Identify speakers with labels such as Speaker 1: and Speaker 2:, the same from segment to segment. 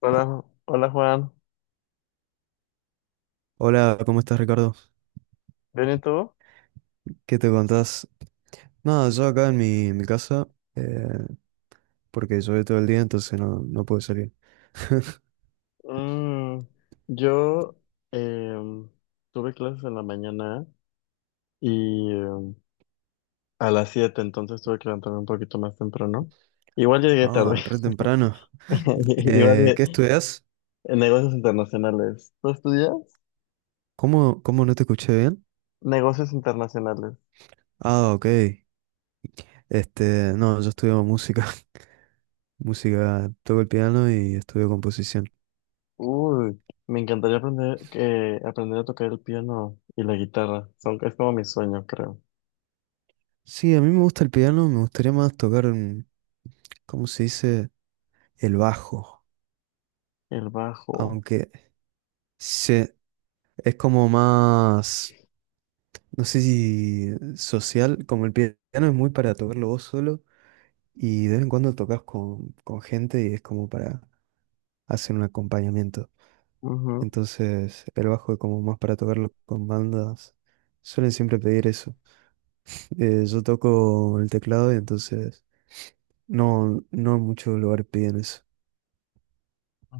Speaker 1: Hola,
Speaker 2: Ay.
Speaker 1: Hola Juan,
Speaker 2: Hola, ¿cómo estás, Ricardo?
Speaker 1: ¿bien y tú?
Speaker 2: ¿Qué te contás? Nada, yo acá en mi casa, eh, porque llovió todo el día, entonces no pude salir.
Speaker 1: Mm, yo em, tuve clases en la mañana y a las 7, entonces tuve que levantarme un poquito más temprano. Igual llegué tarde,
Speaker 2: Ah, re temprano.
Speaker 1: igual
Speaker 2: Eh,
Speaker 1: llegué-
Speaker 2: ¿qué estudias?
Speaker 1: en negocios internacionales. ¿Tú estudias?
Speaker 2: ¿Cómo no te escuché bien?
Speaker 1: Negocios internacionales.
Speaker 2: Ah, ok. Este, no, yo estudio música. Música, toco el piano y estudio composición.
Speaker 1: Uy, me encantaría aprender, aprender a tocar el piano y la guitarra. Es como mi sueño, creo.
Speaker 2: Sí, a mí me gusta el piano, me gustaría más tocar, ¿cómo se dice? El bajo,
Speaker 1: El bajo.
Speaker 2: aunque se, es como más, no sé si social, como el piano es muy para tocarlo vos solo y de vez en cuando tocas con gente y es como para hacer un acompañamiento. Entonces el bajo es como más para tocarlo con bandas. Suelen siempre pedir eso. Yo toco el teclado y entonces no en muchos lugares piden eso.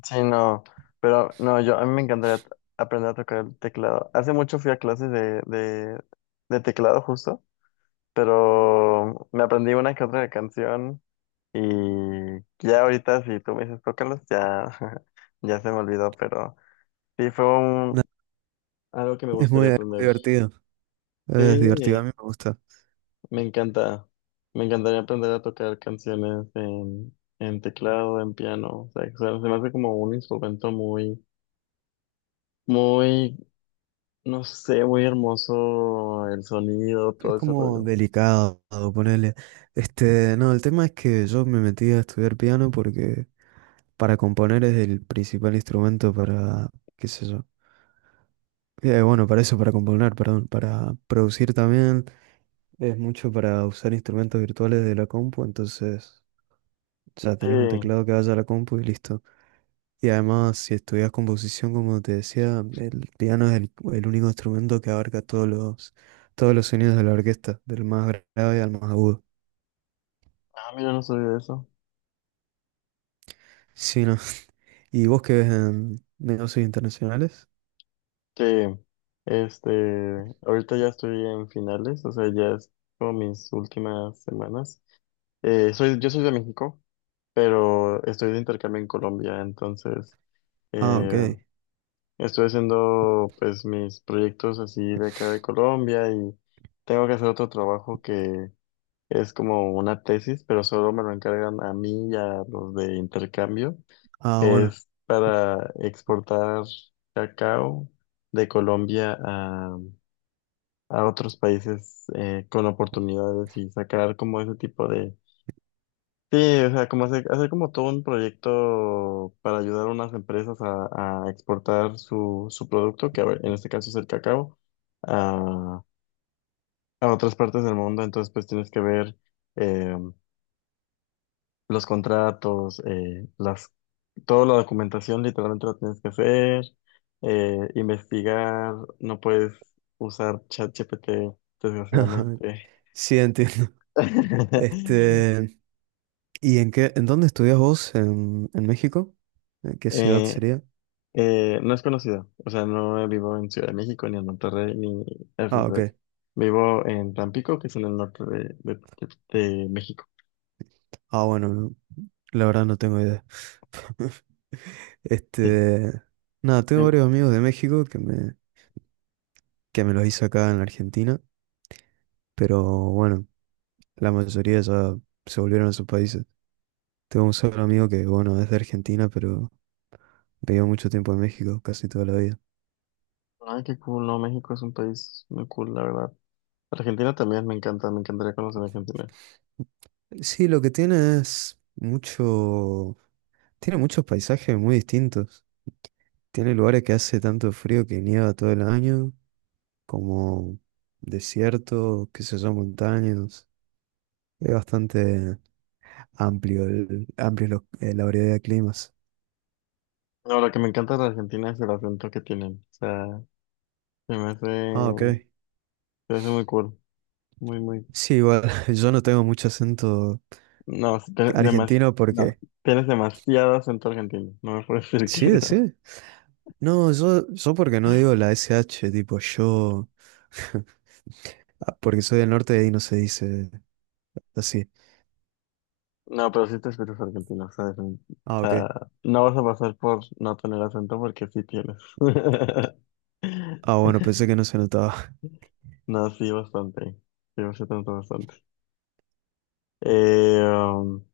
Speaker 1: Sí, no, pero no, yo a mí aprender a tocar el teclado. Hace mucho fui a clases de teclado justo, pero me aprendí una que otra canción y ya ahorita si tú me dices tócalos, ya, ya se me olvidó, pero sí fue un,
Speaker 2: Nada,
Speaker 1: algo que me
Speaker 2: es muy,
Speaker 1: gustaría
Speaker 2: es muy
Speaker 1: aprender.
Speaker 2: divertido. Es divertido, a
Speaker 1: Sí,
Speaker 2: mí me gusta.
Speaker 1: me encanta, me encantaría aprender a tocar canciones en teclado, en piano, o sea, que se me hace como un instrumento muy... Muy. No sé, muy hermoso el sonido,
Speaker 2: Es
Speaker 1: todo ese
Speaker 2: como
Speaker 1: rollo.
Speaker 2: delicado, ponerle. Este, no, el tema es que yo me metí a estudiar piano porque para componer es el principal instrumento para, qué sé yo. Bueno, para eso, para componer, perdón, para producir también. Es mucho para usar instrumentos virtuales de la compu, entonces ya
Speaker 1: Sí.
Speaker 2: tenés un teclado que vaya a la compu y listo. Y además, si estudias composición, como te decía, el piano es el único instrumento que abarca todos los sonidos de la orquesta, del más grave al más agudo.
Speaker 1: Ah, mira, no sabía eso.
Speaker 2: Sí, ¿no? ¿Y vos qué ves en negocios internacionales?
Speaker 1: Sí, este, ahorita ya estoy en finales, o sea, ya es como mis últimas semanas. Yo soy de México, pero estoy de intercambio en Colombia, entonces
Speaker 2: Ah, ok.
Speaker 1: eh, estoy haciendo pues mis proyectos así de acá de Colombia y tengo que hacer otro trabajo que es como una tesis, pero solo me lo encargan a mí y a los de intercambio.
Speaker 2: Ah,
Speaker 1: Que
Speaker 2: bueno.
Speaker 1: es para exportar cacao de Colombia a otros países con oportunidades y sacar como ese tipo de... Sí, o sea, como hacer como todo un proyecto para ayudar a unas empresas a exportar su producto, que a ver, en este caso es el cacao, a, a otras partes del mundo. Entonces, pues tienes que ver eh, los contratos, las toda la documentación literalmente la tienes que hacer, investigar, no puedes usar ChatGPT, desgraciadamente.
Speaker 2: Sí, entiendo. Este, ¿y en dónde estudias vos en México? ¿En qué ciudad
Speaker 1: Eh,
Speaker 2: sería?
Speaker 1: no es conocido, o sea, no vivo en Ciudad de México, ni en Monterrey, ni así,
Speaker 2: Ah, ok.
Speaker 1: pues. Vivo en Tampico, que es en el norte de México.
Speaker 2: Ah, bueno, no, la verdad no tengo idea.
Speaker 1: Sí.
Speaker 2: Este, nada, tengo
Speaker 1: Bien.
Speaker 2: varios amigos de México que me los hice acá en Argentina, pero bueno, la mayoría ya se volvieron a sus países. Tengo un solo amigo que, bueno, es de Argentina, pero vivió mucho tiempo en México, casi toda la vida.
Speaker 1: Ay, qué cool, no, México es un país muy cool, la verdad. Argentina también me encanta, me encantaría conocer Argentina.
Speaker 2: Sí, lo que tiene es mucho, tiene muchos paisajes muy distintos. Tiene lugares que hace tanto frío que nieva todo el año, como desierto, qué sé yo, montañas. Es bastante amplio, la variedad de climas.
Speaker 1: No, lo que me encanta de Argentina es el acento que tienen, o sea.
Speaker 2: Ah, ok.
Speaker 1: Se me hace muy cool. Muy, muy.
Speaker 2: Sí, igual, yo no tengo mucho acento
Speaker 1: No,
Speaker 2: argentino
Speaker 1: no.
Speaker 2: porque...
Speaker 1: Tienes demasiado acento argentino. No me puedes decir que
Speaker 2: Sí,
Speaker 1: no.
Speaker 2: sí. No, yo porque no digo la SH, tipo yo... Porque soy del norte y ahí no se dice así.
Speaker 1: No, pero sí te escuchas argentino, ¿sabes? O
Speaker 2: Ah,
Speaker 1: sea,
Speaker 2: ok.
Speaker 1: no vas a pasar por no tener acento porque sí tienes.
Speaker 2: Ah, bueno, pensé que no se notaba.
Speaker 1: No, sí, bastante. Sí, bastante, bastante. Eh, um,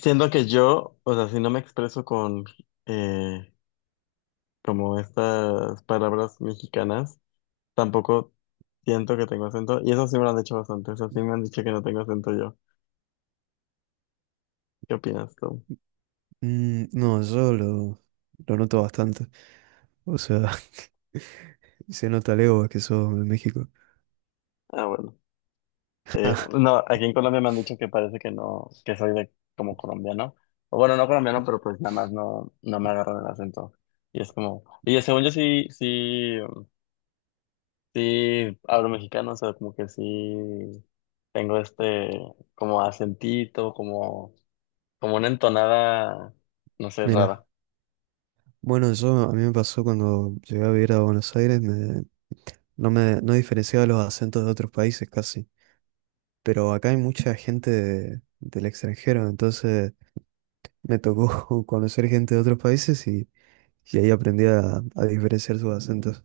Speaker 1: siendo que yo, o sea, si no me expreso con eh, como estas palabras mexicanas, tampoco siento que tengo acento. Y eso sí me lo han dicho bastante. Eso sí me han dicho que no tengo acento yo. ¿Qué opinas tú?
Speaker 2: No, yo lo noto bastante. O sea, se nota lejos que sos de México.
Speaker 1: Ah, bueno. No, aquí en Colombia me han dicho que parece que no, que soy de como colombiano. O bueno, no colombiano, pero pues nada más no, no me agarran el acento. Y es como, y según yo sí hablo mexicano, o sea, como que sí tengo este como acentito, como, como una entonada, no sé,
Speaker 2: Mira,
Speaker 1: rara.
Speaker 2: bueno, yo a mí me pasó cuando llegué a vivir a Buenos Aires, me no diferenciaba los acentos de otros países casi. Pero acá hay mucha gente del extranjero, entonces me tocó conocer gente de otros países y ahí aprendí a diferenciar sus acentos.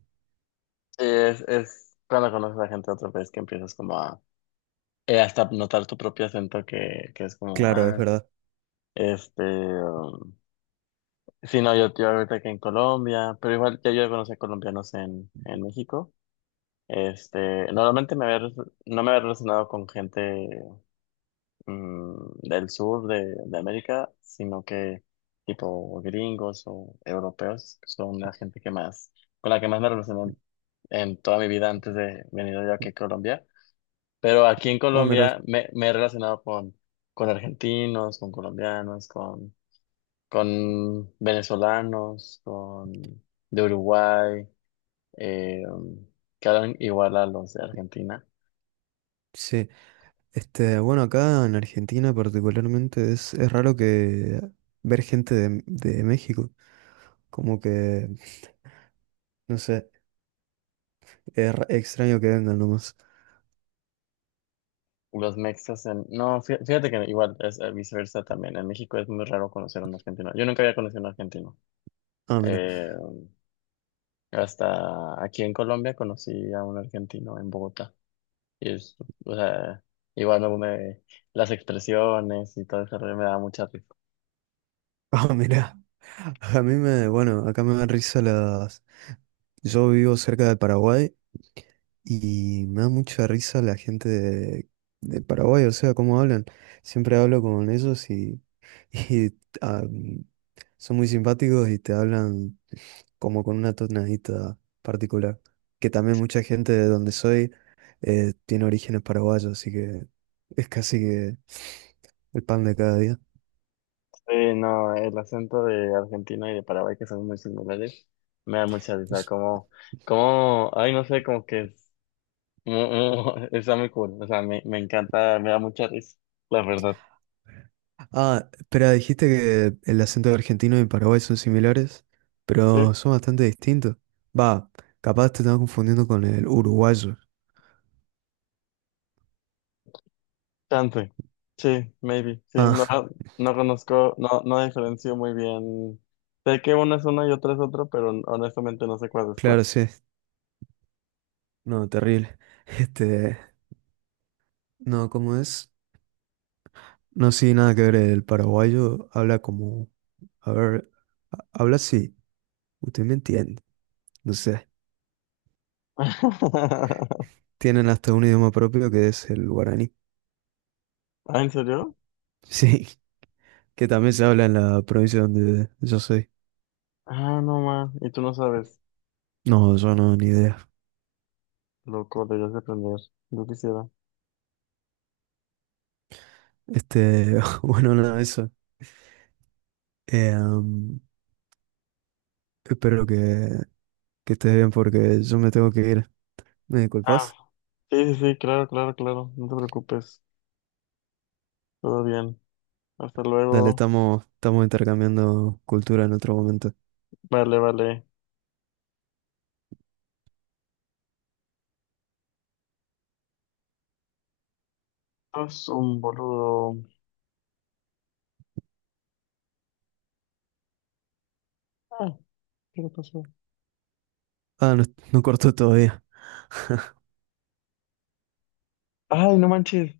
Speaker 1: Es cuando conoces a gente de otro país que empiezas como a hasta notar tu propio acento que es como,
Speaker 2: Claro, es
Speaker 1: ah,
Speaker 2: verdad.
Speaker 1: este, um, sí, no, yo ahorita que en Colombia, pero igual ya yo conocí a colombianos en México. Este, normalmente no me había relacionado con gente del sur de América, sino que tipo gringos o europeos, que son la gente que más, con la que más me relacioné en toda mi vida antes de venir yo aquí a Colombia. Pero aquí en
Speaker 2: No, mira,
Speaker 1: Colombia me he relacionado con argentinos, con colombianos, con venezolanos, con de Uruguay, eh, que hablan igual a los de Argentina.
Speaker 2: sí. Este, bueno, acá en Argentina particularmente es raro que ver gente de México. Como que, no sé, extraño que vengan nomás.
Speaker 1: Los mexas en... No, fíjate que igual es viceversa también. En México es muy raro conocer a un argentino. Yo nunca había conocido a un argentino.
Speaker 2: Ah, mira.
Speaker 1: Eh, hasta aquí en Colombia conocí a un argentino en Bogotá. Y es, o sea, igual bueno, me, las expresiones y todo eso me da mucha risa.
Speaker 2: Ah, mira. A mí me, bueno, acá me dan risa las. Yo vivo cerca de Paraguay. Y me da mucha risa la gente de Paraguay, o sea, cómo hablan. Siempre hablo con ellos y, y, ah, son muy simpáticos y te hablan como con una tonadita particular. Que también mucha gente de donde soy tiene orígenes paraguayos, así que es casi que el pan de cada día.
Speaker 1: Sí, no, el acento de Argentina y de Paraguay que son muy similares, me da mucha risa.
Speaker 2: Es-
Speaker 1: Como, como, ay, no sé, como que es, está muy cool. O sea, me encanta, me da mucha risa, la verdad.
Speaker 2: Ah, espera, dijiste que el acento argentino y Paraguay son similares,
Speaker 1: Sí,
Speaker 2: pero son bastante distintos. Va, capaz te estás confundiendo con el uruguayo.
Speaker 1: chance. Sí, maybe. Sí, no,
Speaker 2: Ah.
Speaker 1: no conozco, no, no diferencio muy bien. Sé que uno es uno y otro es otro, pero honestamente no sé cuál es cuál.
Speaker 2: Claro, sí. No, terrible. Este, no, ¿cómo es? No, sí, nada que ver. El paraguayo habla como, a ver, habla así. Usted me entiende. No sé. Tienen hasta un idioma propio que es el guaraní.
Speaker 1: ¿Ah, en serio?
Speaker 2: Sí, que también se habla en la provincia donde yo soy.
Speaker 1: Ah, no, ma. Y tú no sabes.
Speaker 2: No, yo no, ni idea.
Speaker 1: Loco, deberías de aprender. Yo quisiera.
Speaker 2: Este, bueno, nada, eso. Eh, am, espero que estés bien porque yo me tengo que ir. ¿Me
Speaker 1: Ah.
Speaker 2: disculpas?
Speaker 1: Sí, sí, sí, claro, claro, claro. No te preocupes. Todo bien. Hasta
Speaker 2: Dale,
Speaker 1: luego.
Speaker 2: estamos intercambiando cultura en otro momento.
Speaker 1: Vale, vale. Es un boludo. Ah, ¿qué le pasó?
Speaker 2: Ah, no, no cortó todavía.
Speaker 1: Ay, no manches.